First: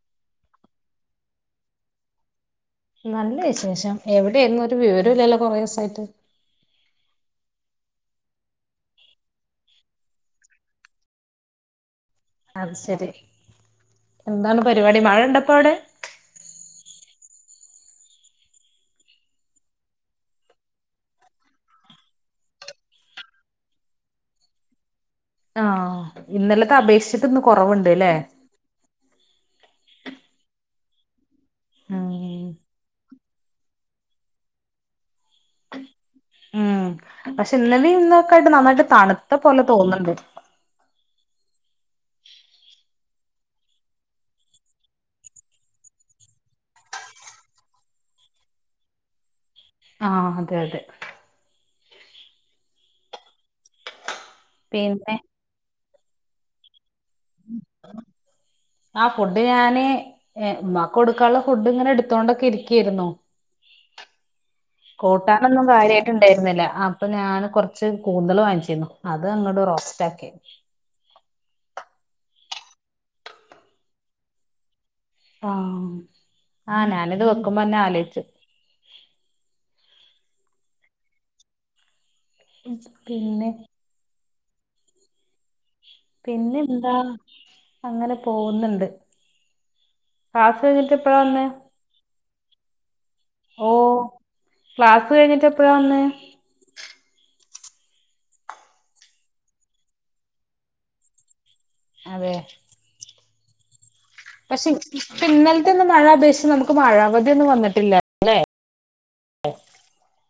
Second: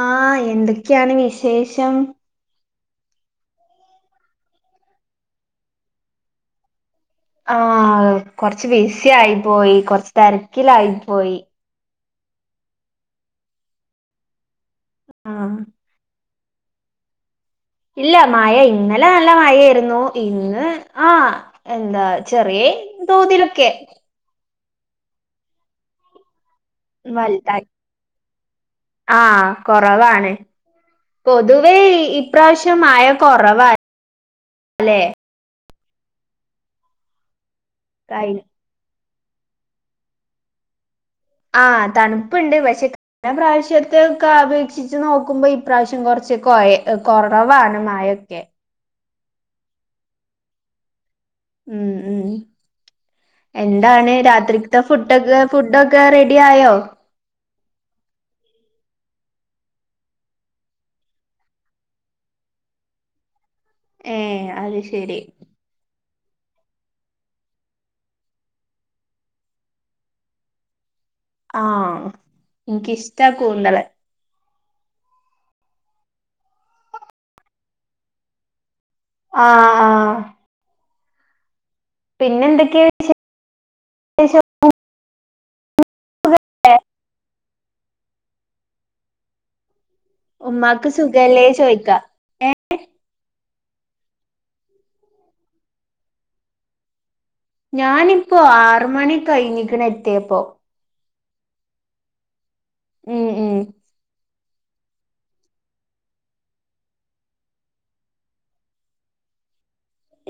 ആഹ എന്തൊക്കെയാണ് വിശേഷം നല്ല വിശേഷം എവിടെയന്ന ഒരു വിവര ഇല്ലല്ലോ കുറേ ദിവസമായിട്ട് ആ കൊറച്ച് ബിസി ആയി പോയി കൊറച്ച് തിരക്കിലായി പോയി അത് ശരി എന്താണ് പരിപാടി മഴ ഉണ്ടപ്പോ ആഹ് അവിടെ ഇല്ല മഴ ഇന്നലെ നല്ല മഴയായിരുന്നു ഇന്ന് ആ എന്താ ചെറിയ തോതിലൊക്കെ ആഹ ഇന്നലത്തെ അപേക്ഷിച്ചിട്ട്ന്ന് കുറവുണ്ട് അല്ലേ ആഹ കുറവാണ് പൊതുവേ ഉം ഇപ്രാവശ്യം മഴ കുറവ അല്ലെ ഉം പക്ഷെ ഇന്നലെയ കഴി ഇന്നൊക്കൊയിട്ട് നന്നായിട്ട് തണുത്ത പോലെ തോന്നണ്ട് ആഹ് തണുപ്പുണ്ട് പക്ഷെ പിന്നെ പ്രാവശ്യത്തെ ഒക്കെ അപേക്ഷിച്ച് നോക്കുമ്പോ ഈ പ്രാവശ്യം കുറച്ച് കൊ കുറവാണമഴയൊക്കെ ആഹ് അതെ അതെ ഉം ഉംഎന്താണ് രാത്രിത്തെ പിന്നെ ഫുഡൊക്കെ ഫുഡൊക്കെ റെഡി ആയോ [inaudible] ആഹ് ഫുഡ് ഞാന് ഏഹ് ഉമ്മാക്ക് കൊടുക്കാനുള്ള ഫുഡ് ഇങ്ങനെ എടുത്തോണ്ടൊക്കെ ഇരിക്കായിരുന്നു ഏ അത് [unintelligible] ശരി കാര്യമായിട്ട് ഉണ്ടായിരുന്നില്ല അപ്പൊ [unintelligible] ഉണ്ടായിരുന്നില്ല അപ്പൊ ഞാന് കൊറച്ച് കൂന്തൽ വാങ്ങിച്ചിരുന്നു അത് അങ്ങോട്ട് റോസ്റ്റ് ആക്കി ആഹ് എനിക്കിഷ്ടാ കൂന്തള് ആഹ് ആ ഞാനിത് വെക്കുമ്പോന്നെ ആലോചിച്ചു ആഹ് പിന്നെ ഉം എന്തൊക്കെ പിന്നെ [unintelligible] പിന്നെന്താ അങ്ങനെ പോകുന്നുണ്ട് ക്ലാസ് ഉമ്മാക്ക് കഴിഞ്ഞിട്ട് ഇപ്പഴാ വന്നേ [unintelligible] ഓഹ് ക്ലാസ് കഴിഞ്ഞിട്ട് എപ്പഴാ വന്നെ ഞാനിപ്പോ ആറ് മണി കഴിഞ്ഞിക്ക്ണ് എത്തിയേപ്പോ അതെ ഉം ഉം പക്ഷെ പ്പ ഇന്നൽത്തേന്നും മഴ അപേക്ഷിച്ച് നമുക്ക് മഴ അവധിയൊന്നും വന്നിട്ടില്ല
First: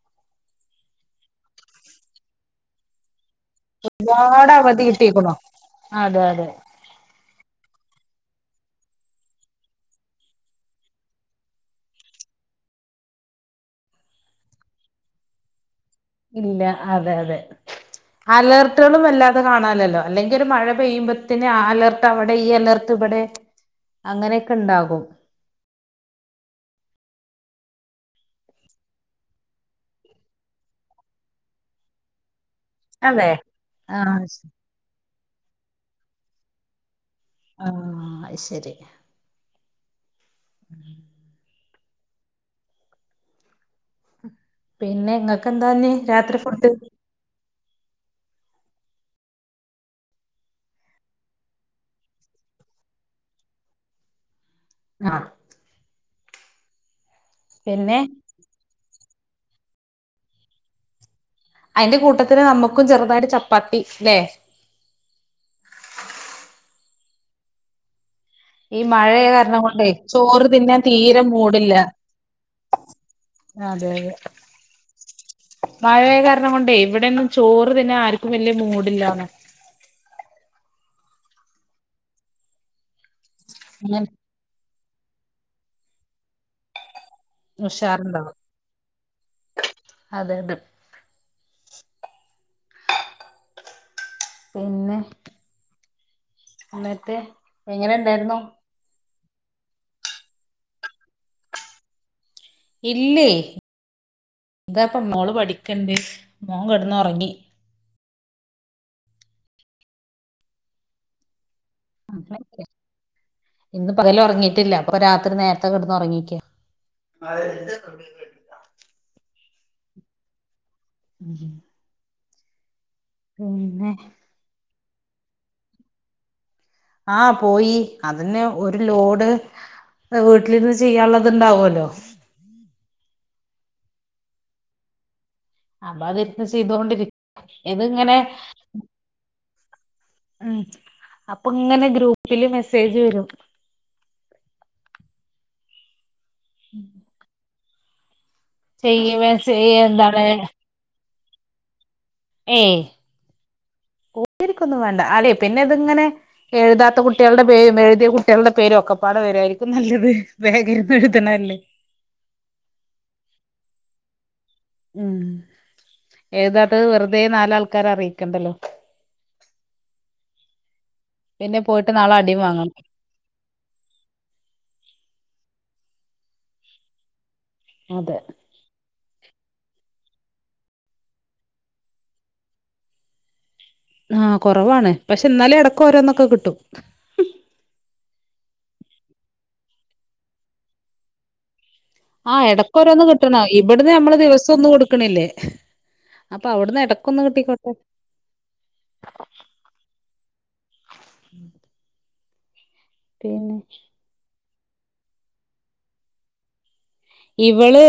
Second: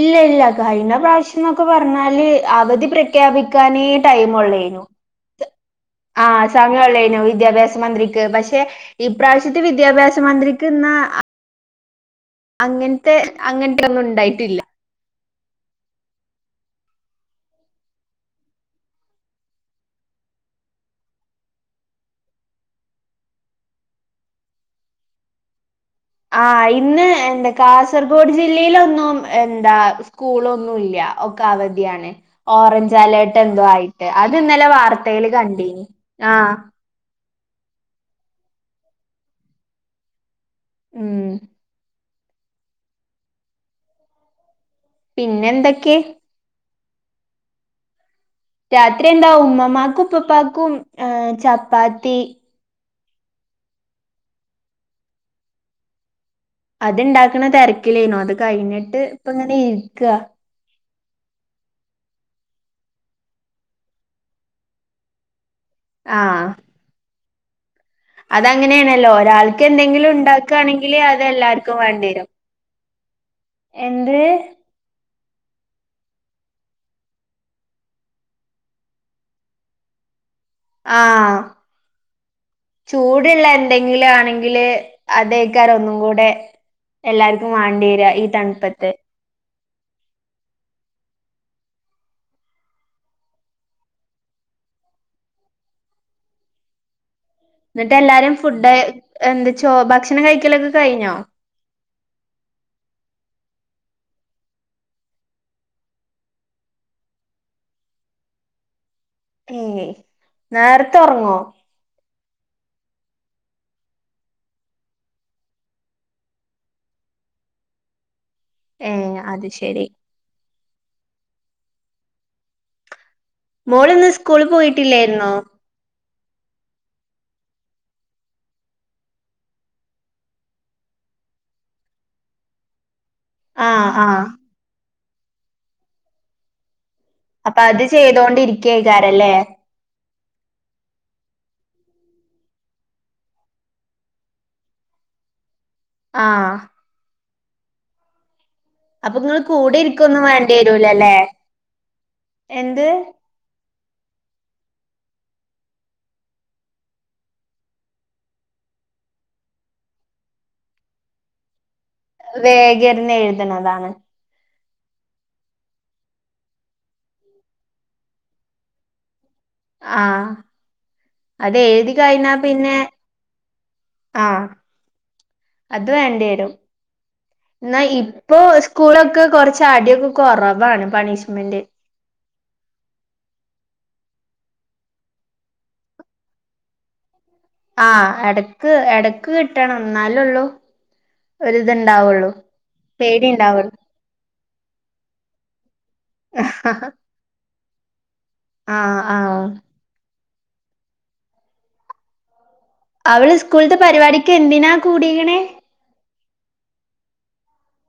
ഇല്ല ഇല്ല കഴിഞ്ഞ പ്രാവശ്യം എന്നൊക്കെ പറഞ്ഞാല് അവധി പ്ര ഖ്യാപിക്കാനെ ടൈം ഒരുപാട് ഒള്ളേനു അവധി കിട്ടിയേക്കണു അതെ ആഹ് അതെ സമയ ഒള്ളേനു വിദ്യാഭ്യാസ സ മന്ത്രിക്ക് പക്ഷെ ഇപ്രാവശ്യത്തെ വിദ്യാഭ്യാസ മന്ത്രിക്ക്ന്നാ അങ്ങൻത്തെ അങ്ങൻത്തെ ഒന്നും ഇണ്ടായിട്ടില്ല ഇല്ല അതെ അതെ അലേർട്ട്കളും വല്ലാതെ കാണാൻല്ലല്ലോ അല്ലെങ്കിൽ ഒരു മഴ പെയ്യുമ്പത്തിന് ആ അലർട്ട് അവ്ടെ ഈ അലർട്ട് ട്ട് ഇബടെ അങ്ങനെക്കെ ഇണ്ടാകും ആഹ് ഇന്ന് എന്ത കാസർഗോഡ് ജില്ലീലൊന്നും എന്താ സ് സ്കൂളൊന്നുംല്ല ഒക്കെ അവധിയാണ് ഓറഞ് ഞ്ച് അതെ അലേർട്ട് എന്തോ ആയിട്ട് ആഹ് അത് ഇന്നലെ വാർത്തേൽ കണ്ടീനി ആഹ് ആഹ് അയ് ശരി ഉം പിന്നെ ഇങ്ങക്ക് എന്താഞ്ഞി രാത്രി ഫുഡ് രാത്രി എന്താ ഉമ്മമാക്കും ഉപ്പപ്പാക്കും ഏഹ് ചപ്പാത്തി ആഹ് അത്ണ്ടാക്ക്ണെ പിന്നെ തെരക്കിലേനു അത് കഴിഞ്ഞിട്ട് ഇപ്പ ഇങ്ങനെ ഇരിക്കാ അതിന്റെ കൂട്ടത്തില് നമ്മക്കും ചെറുതായിട്ട് ചപ്പാത്തി ലെ ആഹ് ഈ അതങ്ങനെയാണല്ലോ മഴയായ കാരണം ഒരാൾക്ക് കൊണ്ടേ എന്തെങ്കിലും ചോറ് തിന്നാൻ ഉണ്ടാക്കുകയാണെങ്കില് അത് തീരെ മൂഡില്ല എല്ലാർക്കും വേണ്ടി വരും അതെയതെ എന്ത് മഴയായ കാരണം കൊണ്ടേ ഇവിടെന്നും ചോറ് തിന്നാൻ ആർക്കും വല്യ മൂടില്ലാന്ന് ആഹ് ചൂടില്ലേ അങ്ങനെ എന്തെങ്കിലും ആണെങ്കില് അതെയ്ക്കാരം ഒന്നും കൂടെ എല്ലാർക്കും വാണ്ടിയെരാ ഈ ഉഷാറുണ്ടാവും തൺപ്പത്ത് അതെ അത് പിന്നെ ഇന്നട്ട് ഇന്നട്ട് എല്ലാരും ഫുഡ് എന്ത് ചോ ഭക്ഷണം കഴിക്കലൊക്കെ കഴിഞ്ഞോ ഇല്ലേ ഇതാ ഇപ്പൊ മോള് പഠിക്ക്ണ്ട് മോൻ കെടന്ന് ഒറങ്ങി ഏഹ് നേർത്തെ ഒർങ്ങോ [inaudible] ഇന്ന് പകല് ഒർങ്ങീറ്റില്ല അപ്പ രാത്രി നേരത്തെ കെടന്ന് ഒറങ്ങീക്കാ ഏഹ് അത് ശെരി [inaudible] പിന്നെ മോള്ന്ന് സ്കൂള് പോയിട്ടില്ലെയിരുന്നോ? ആഹ് പോയി അതന്നെ ഒരു ലോഡ് വീട്ട്ലിര്ന്ന് ചെയ്യാൻള്ളത്ണ്ടാവു അല്ലോ ആഹ് ആഹ് അപ്പ അതിര്ന്ന് ചെയ്തോണ്ടിരി അപ്പ അത് ചെയ്തോണ്ടിരിക്കയ്ക്കാരല്ലേ? ഉം അപ്പ ഇങ്ങനെ ഗ്രൂപ്പില് മെസ്സേജ് വെരും ആഹ് ഉം അപ്പ ഇങ്ങള് മെസ്സേജ് കൂടെ ഇരിക്കൊന്നും എന്താണ് വേണ്ടി വരൂലലെ. ഏയ് കൂട്ടിരിക്കൊന്നും വേണ്ട അലെയ് പിന്നെ ഇത്ങ്ങനെ എഴുതാത്ത കുട്ടികളുടെ പേരും എഴുതിയ കുട്ടികളുടെ പേരും ഒക്കെപ്പാടെ വരായിരിക്കും നല്ലത് വേഗന്ന് എഴുതണാ വേഗരിന്ന് എഴുതന്നതാണ് ഉം ഏതാത് വെറുതെ നാലാൾക്കാരെ അറിയിക്കണ്ടല്ലോ ആഹ് അത് പിന്നെ പോയിട്ട് എഴുതി നാളെ കഴിഞ്ഞാ അടിയും പിന്നെ വാങ്ങണം ആഹ അത് വേണ്ടി വരും എന്നാ അതെ ഇപ്പൊ സ്കൂളൊക്കെ കൊറച്ച് അടിയൊക്കെ കുറവാണ് പണിഷ്മെന്റ് ആഹ് കുറവാണ് പക്ഷെ എന്നാലും ഇടക്ക ഓരോന്നൊക്കെ കിട്ടും ആ എടക്ക് എടക്ക് കിട്ടണം എന്നാലള്ളൂ ഒരിതുണ്ടാവുള്ളൂ ആ എടക്ക് ഓരോന്ന് കിട്ടണ ഇവെട്ന്ന് നമ്മള് ദിവസോന്ന് കൊട് ക്ക്ണില്ലേ അപ്പ അവ്ട്ന്ന് എടക്കൊന്ന് കിട്ടിക്കോട്ടെ. ആഹ് ആഹ് അവള് പിന്നെ സ്കൂളത്തെ പരിപാടിക്ക് എന്തിനാ കൂടിക്കണെ ഇവള്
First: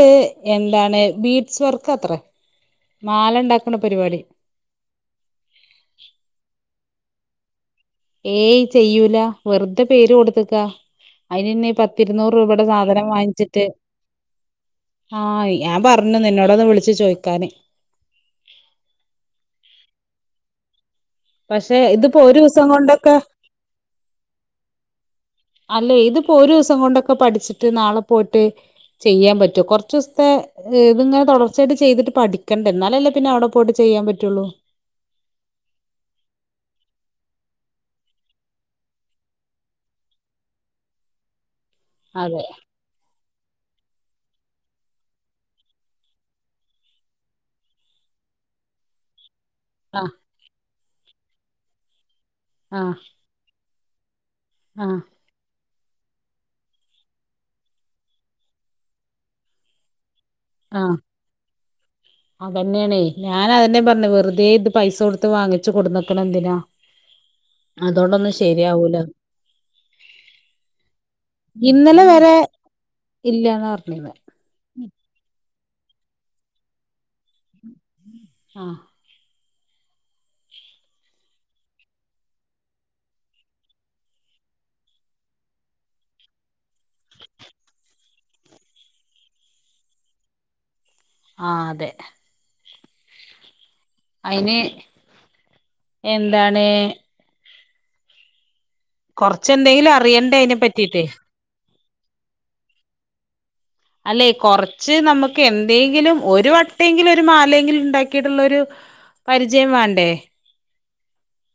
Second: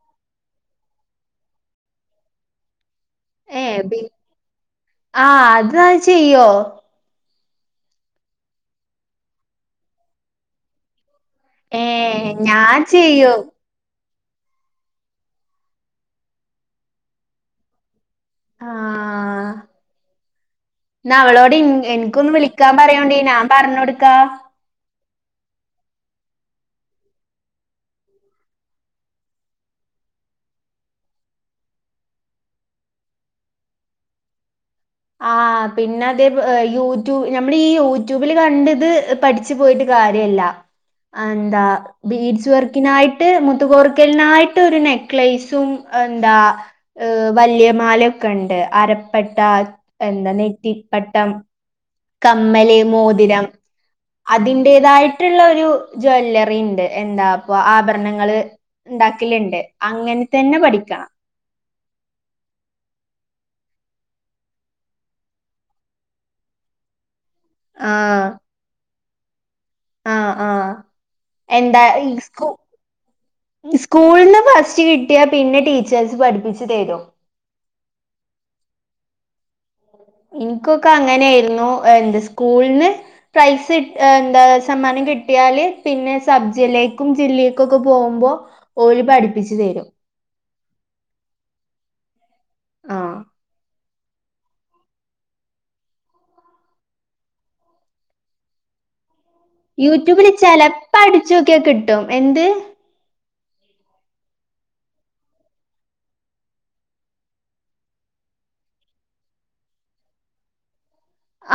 എന്താണ് ബീറ്റ്സ് വർക്ക് അത്രേ മാല ഇണ്ടാക്കണ ഏഹ് ബി പരിപാടി ആഹ് അത് ചെയ്യോ ഏയ് ചെയ്യൂല വെറുതെ പേര് കൊടുത്തക്കാ അതിന്ന്നെ ഏഹ് പത്തിരുന്നൂറ് രൂപയുടെ ഞാൻ സാധനം ചെയ്യും വാങ്ങിച്ചിട്ട് ആഹ് ഞാൻ പറഞ്ഞു നിന്നടൊന്ന് വിളിച്ചു ചോദിക്കാന് ആഹ എന്ന അവളോട് പക്ഷെ ഇതിപ്പോ എനിക്കൊന്ന് ഒരുസം വിളിക്കാൻ കൊണ്ടൊക്കെ പറയോണ്ടേന പറഞ്ഞൊടുക്ക അല്ലേ ഇതിപ്പോ ഒരു ദിവസം കൊണ്ടൊക്കെ പഠിച്ചിട്ട് നാളെ പോയിട്ട് ചെയ്യാൻ പറ്റൂ കുറച്ച ദിവസത്തെ ഏ ഇത് ഇങ്ങനെതൊടർച്ചായി് ചെയ്ട്ട് പഠിക്കണ്ട എന്നാലല്ലേ പിന്നെ അവിടെ പോയിട്ട് ചെയ്യാൻ പറ്റുള്ളൂ ആ പിന്നെ അതേ യൂട്യൂബ് ഞമ്മൾ ഈ യൂട്യൂബിൽ കണ്ടത് പഠിച്ചു പോയിട്ട് കാര്യല്ല എന്താ അതെ ബീഡ്സ് വർക്ക് നായിട്ട് മുത്തുകോർക്കലിനായിട്ട് ഒരു നെക്ലൈസും എന്താ ഏ വലിയമാലൊക്കെ ഉണ്ട് അരപ്പട്ട ആ എന്താ നെറ്റിപ്പട്ടം കമ്മല് ആഹ് മോതിരം ആഹ് അതിന്റേതായി മറ്റുള്ള ഒരു ജ്വല്ലറി ഉണ്ട് എന്താ അപ്പ ആഭരണങ്ങള് ഉണ്ടാക്കലുണ്ട് അങ്ങനെ തന്നെ ആഹ് പഠിക്കാ അതന്നെയാണേ ഞാൻ അതെന്നെ പറഞ്ഞു വെറുതെ ഇത് പൈസ കൊടുത്ത് വാങ്ങിച്ചു കൊടുന്നക്കണ എന്തിനാ [inaudible] ആഹ് അതുകൊണ്ടൊന്നും ശരിയാവൂല ആഹ് ആഹ എന്താഈ ഇന്നലെ വരെ ഇല്ലാന്ന് പറഞ്ഞിന്ന് സ്കൂളന്ന് ഫസ്റ്റ് കിട്ടിയാ പിന്നെ ടീച്ചേഴ്സ് പഠിപ്പിച്ചു തരോ ആഹ് എനിക്കൊക്കെ അങ്ങനെയായിരുന്നു എന്ത് സ്കൂളന്ന് പ്രൈസ് എന്താ സമ്മാനം കിട്ടിയാല് പിന്നെ സബ്ജില്ലേക്കും ജില്ലേക്കും ഒക്കെ പോകുമ്പോ ഓലു പഠിപ്പിച്ചു തരും ആഹ് അതെ ആഹ് അയിന് എന്താണ് കുറച്ച് ന്തേ യൂട്യൂബില് ചെലപ്പോ അടിച്ചോക്കിയ കിട്ടും എന്ത് അല്ലെ കൊറച്ച് നമുക്ക് എന്തെങ്കിലും ഒരു വട്ടയെങ്കിലും ഒരു മാലയെങ്കിലും ഉണ്ടാക്കിയിട്ടുള്ളരു പരിചയം വേണ്ടേ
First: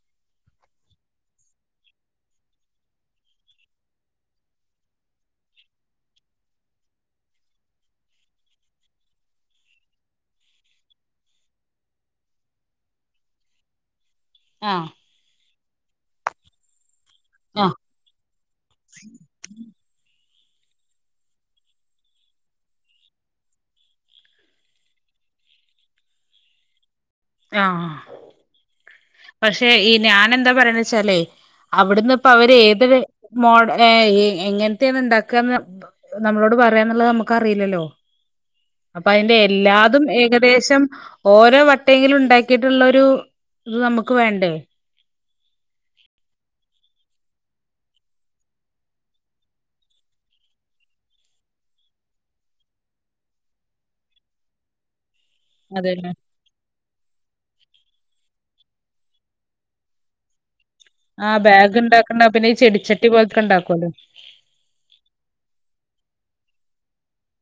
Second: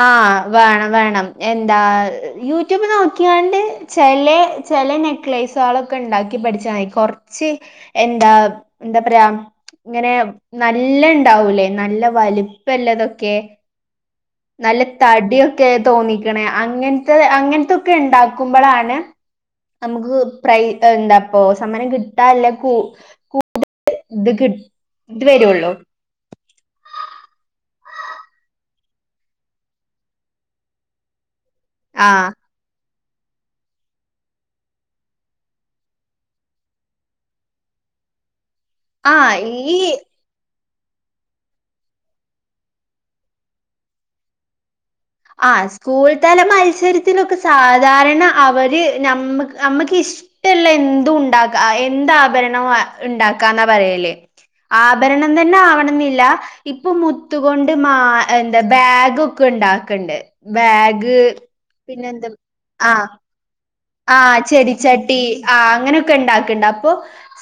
ആഹ് വേണം വേണം എന്താ യൂട്യൂബ് നോക്കിയണ്ട് ചെലെ ചെലെ നെക്ലേസുകളൊക്കെ ഉണ്ടാക്കി പഠിച്ച തി കുറച്ച് എന്താ എന്താപറയാ ഇങ്ങനെ നല്ല ഇണ്ടാവൂലേ നല്ല വലിപ്പയുള്ളതൊക്കെ നല്ല ആഹ് തടിയൊക്കെ തോന്നിക്കണേ അങ്ങന ത് ആഹ് അങ്ങനത്തൊക്കെ ഉണ്ടാക്കുമ്പഴാണ് നമുക്ക് പ്രൈ എന്താപ്പോ സമരം കിട്ടാല്ല കൂ ഇത് കിട് ഇത് വരുള്ളൂ ആഹ് പക്ഷെ ഈ ഞാനെന്താ പറയന്ന് വെച്ചാലേ ആഹ് അവിടുന്ന്പ്പവര് ഏത് വേ മോഡ് എ ഏ ഈ എങ്ങൻത്തെയാണ് ഉണ്ടാക്കാന്ന് നമ്മളോട് പറയാന്ന്ള്ളത് നമ്മക്കറീലല്ലോ അപ്പയ്ന്റെ ആഹ് ഈ എല്ലാതും ഏകദേശം ഓരോ വട്ടെങ്കിലും ണ്ടാക്കിട്ടുള്ളൊരു ഇത് നമ്മുക്ക് വേണ്ടേ ആ സ്കൂൾ തല മത്സരത്തിലൊക്കെ സാധാരണ അവര് നമ്മ നമ്മക്ക് ഇഷ് ട്ടിള്ളെ എന്തുണ്ടാക ആ എന്താഭരണം ഇണ്ടാക്കാന്നാ പറയല് ആ ഭരണം തന്നെ ആവണം അതന്നെ ന്നില്ല. ഇപ്പ മുത്തുകൊണ്ട് മാ എന്താ ബേഗ് ഒക്കെണ്ടാ ക്ക്ണ്ട് ബാഗ് ആഹ് ബാഗ് ഉണ്ടാക്കണ്ട്. പിന്നെന്താ പിന്നെ ഈ ആ ചെടിച്ചട്ടി പോലെക്കെ ഉണ്ടാക്കുല്ലോ. ആഹ് ചെടിച്ചട്ടി ആഹ് അങ്ങനൊക്കെണ്ടാക്ക്ണ്ടപ്പൊ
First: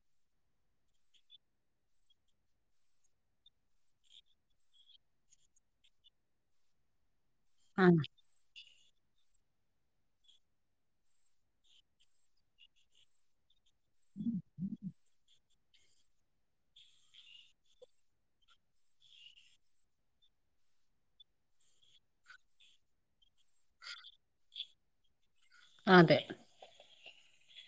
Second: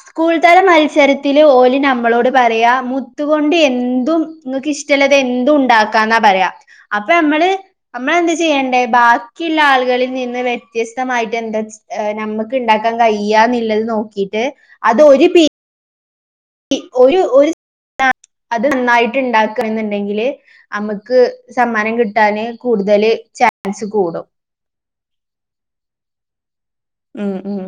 സ്കൂൾ തല മത്സരത്തില് ഓല് നമ്മളോട് പറയാ മുത്തുകൊണ്ട് എന്തും ങ്ങക്ക് ഇഷ്ടള്ളത് എന്തുണ്ടാക്കാന്നാ പറയാ, അപ്പഞമ്മള് ആ അമ്മളെന്തചെയ്യണ്ടേ ബാക്കില്ലാളുകളിൽ നിന്ന് വ്യത്യസ് തസ്‌തമായിട്ട് എന്താ നമ്മക്ക്ണ്ടാക്കാൻ കഴിയാന്ന്ള്ളത് നോക്കിട്ട് അതൊര് പി ടി ഒരു ഒരു അത് നന്നായിട്ട് ഉണ്ടാക്കുക എന്നുണ്ടെങ്കില് അമ്മക്ക് സമ്മാനം കിട്ടാന് കൂടുതല് ചാൻസ് കൂടും അതെ ഉം ഉം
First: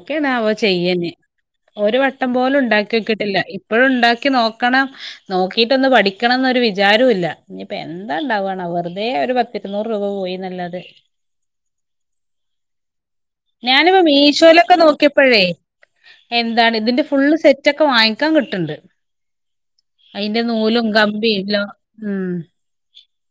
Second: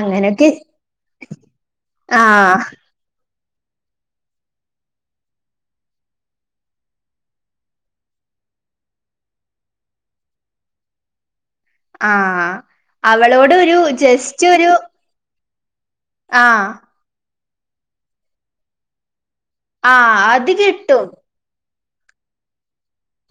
അങ്ങനൊക്കെ ചെയ്യഞ്. ഒരു വട്ടം ആഹ് പോലുംണ്ടാക്യോക്കിട്ടില്ല പ്പളുംണ്ടാക്കി നോക്കണം, നോക്കിട്ടൊന്ന് പഠിക്കണംന്നൊരു വിചാരൂല്ല ഞ്ഞി പ്പഎന്താ ണ്ടാവുണാവോ വെറുതെ ഒരു പത്ത് ഇരുനൂറ് രൂപ പോയിന്നല്ലാതെ ആഹ് അവളോട് ഒരു ഞാനിപ്പോ ജസ്റ്റ് ഒരു മീശോയിലൊക്കെ നോക്കിയപ്പഴേ ആഹ് എന്താണ് തിന്റെ ഫുള്ള് സെ റ്റൊക്കെ വാങ്ങിക്കാൻ കിട്ട്ണ്ട്. ആഹ് അയ്ന്റെ അത് നൂലും കിട്ടും കമ്പിം ലോ ഉം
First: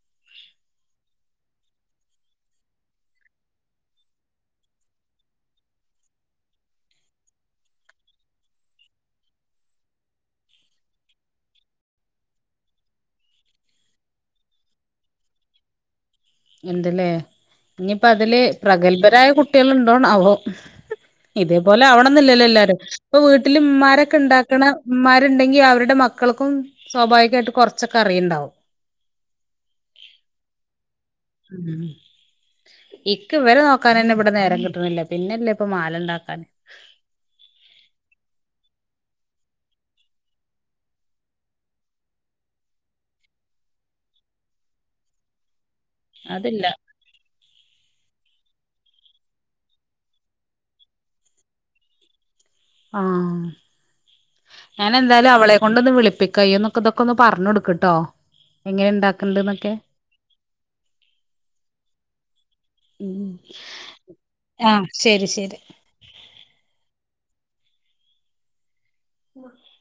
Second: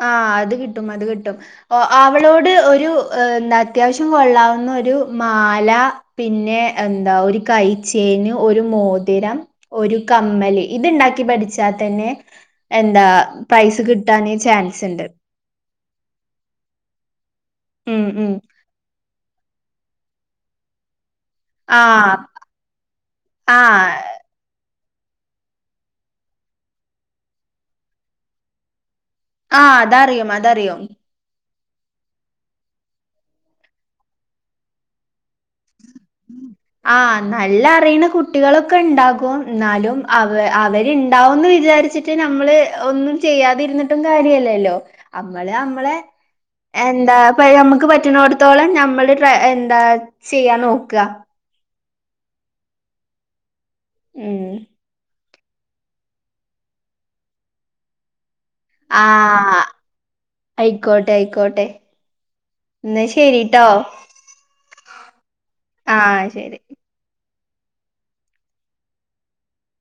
ആഹ് അത്കിട്ടും അത്കിട്ടും ഓ അവളോട് ഒരു എന്താ അത്യാവശ്യം കൊള്ളാവുന്നൊരു മാല പിന്നെ എന്താ ഒരു കൈചെയിന് ഒരു മോതിരം ഒരു കമ്മല് ഇത്ണ്ടാക്കി പഠിച്ചാ തന്നെ എന്താ പ്രൈസ് കിട്ടാന് ചാൻസ്ണ്ട് ഇണ്ട് ലേ.. ഉം ഉം ഇന്നിപ്പതില് പ്രഗത്ഭരായ കുട്ട്യൾ ഉണ്ടോണാവോ ഇതേപോലെ ആഹ് ആവണംന്നില്ലല്ലോ എല്ലാരും. പ്പൊ ആഹ് വീട്ടില്മ്മാരൊക്കെ ണ്ടാക്ക്ണ ഇമ്മാരുണ്ടെങ്കി അവരുടെ മക്കൾക്കും സ്വാഭാവികായിട്ട് കൊർച്ചൊക്കെ അറിയ്ണ്ടാവും ആഹ് അതറിയും അതറിയും ഉം ഇക്ക് വരെ നോക്കാനെന്നെ വടെ നേരം കിട്ട്ണില്ല പിന്നല്ലെ പ്പ മാലണ്ടാക്കാന്. ആഹ് നല്ല അറിയ്ണകുട്ടികളൊക്കെ ഉണ്ടാകും. ന്നാലും, അവ അവര്ണ്ടാവുംന്ന് വിചാരിച്ചിട് ട്ട് നമ്മള് ഒന്നും ചെയ്യാതിര്ന്നിട്ടും കാര്യല്ലല്ലോ, അമ്മള് അമ്മളെ അതില്ല. എന്താ പ്പ ഞമ്മക്ക് പറ്റുണോട്ത്തോളം ഞമ്മള് ട്ര എന്താ ചെയ്യാംനോക്ക. ആഹ് ഉം ഞാനെന്തായ് ലു അവളെ കൊണ്ടൊന്ന് വിളിപ്പിക്ക. ഇയ്യൊ ന്ന്ക്കൊതൊക്കൊന്ന് പർഞ്ഞൊട്ക്ക്ട്ടോ. ആഹ് ഐകോട്ടെ ഐക്കോട്ടെ ഉം ആഹ് ശെരി ശെരി. ആഹ് ശരി. മ [unintelligible]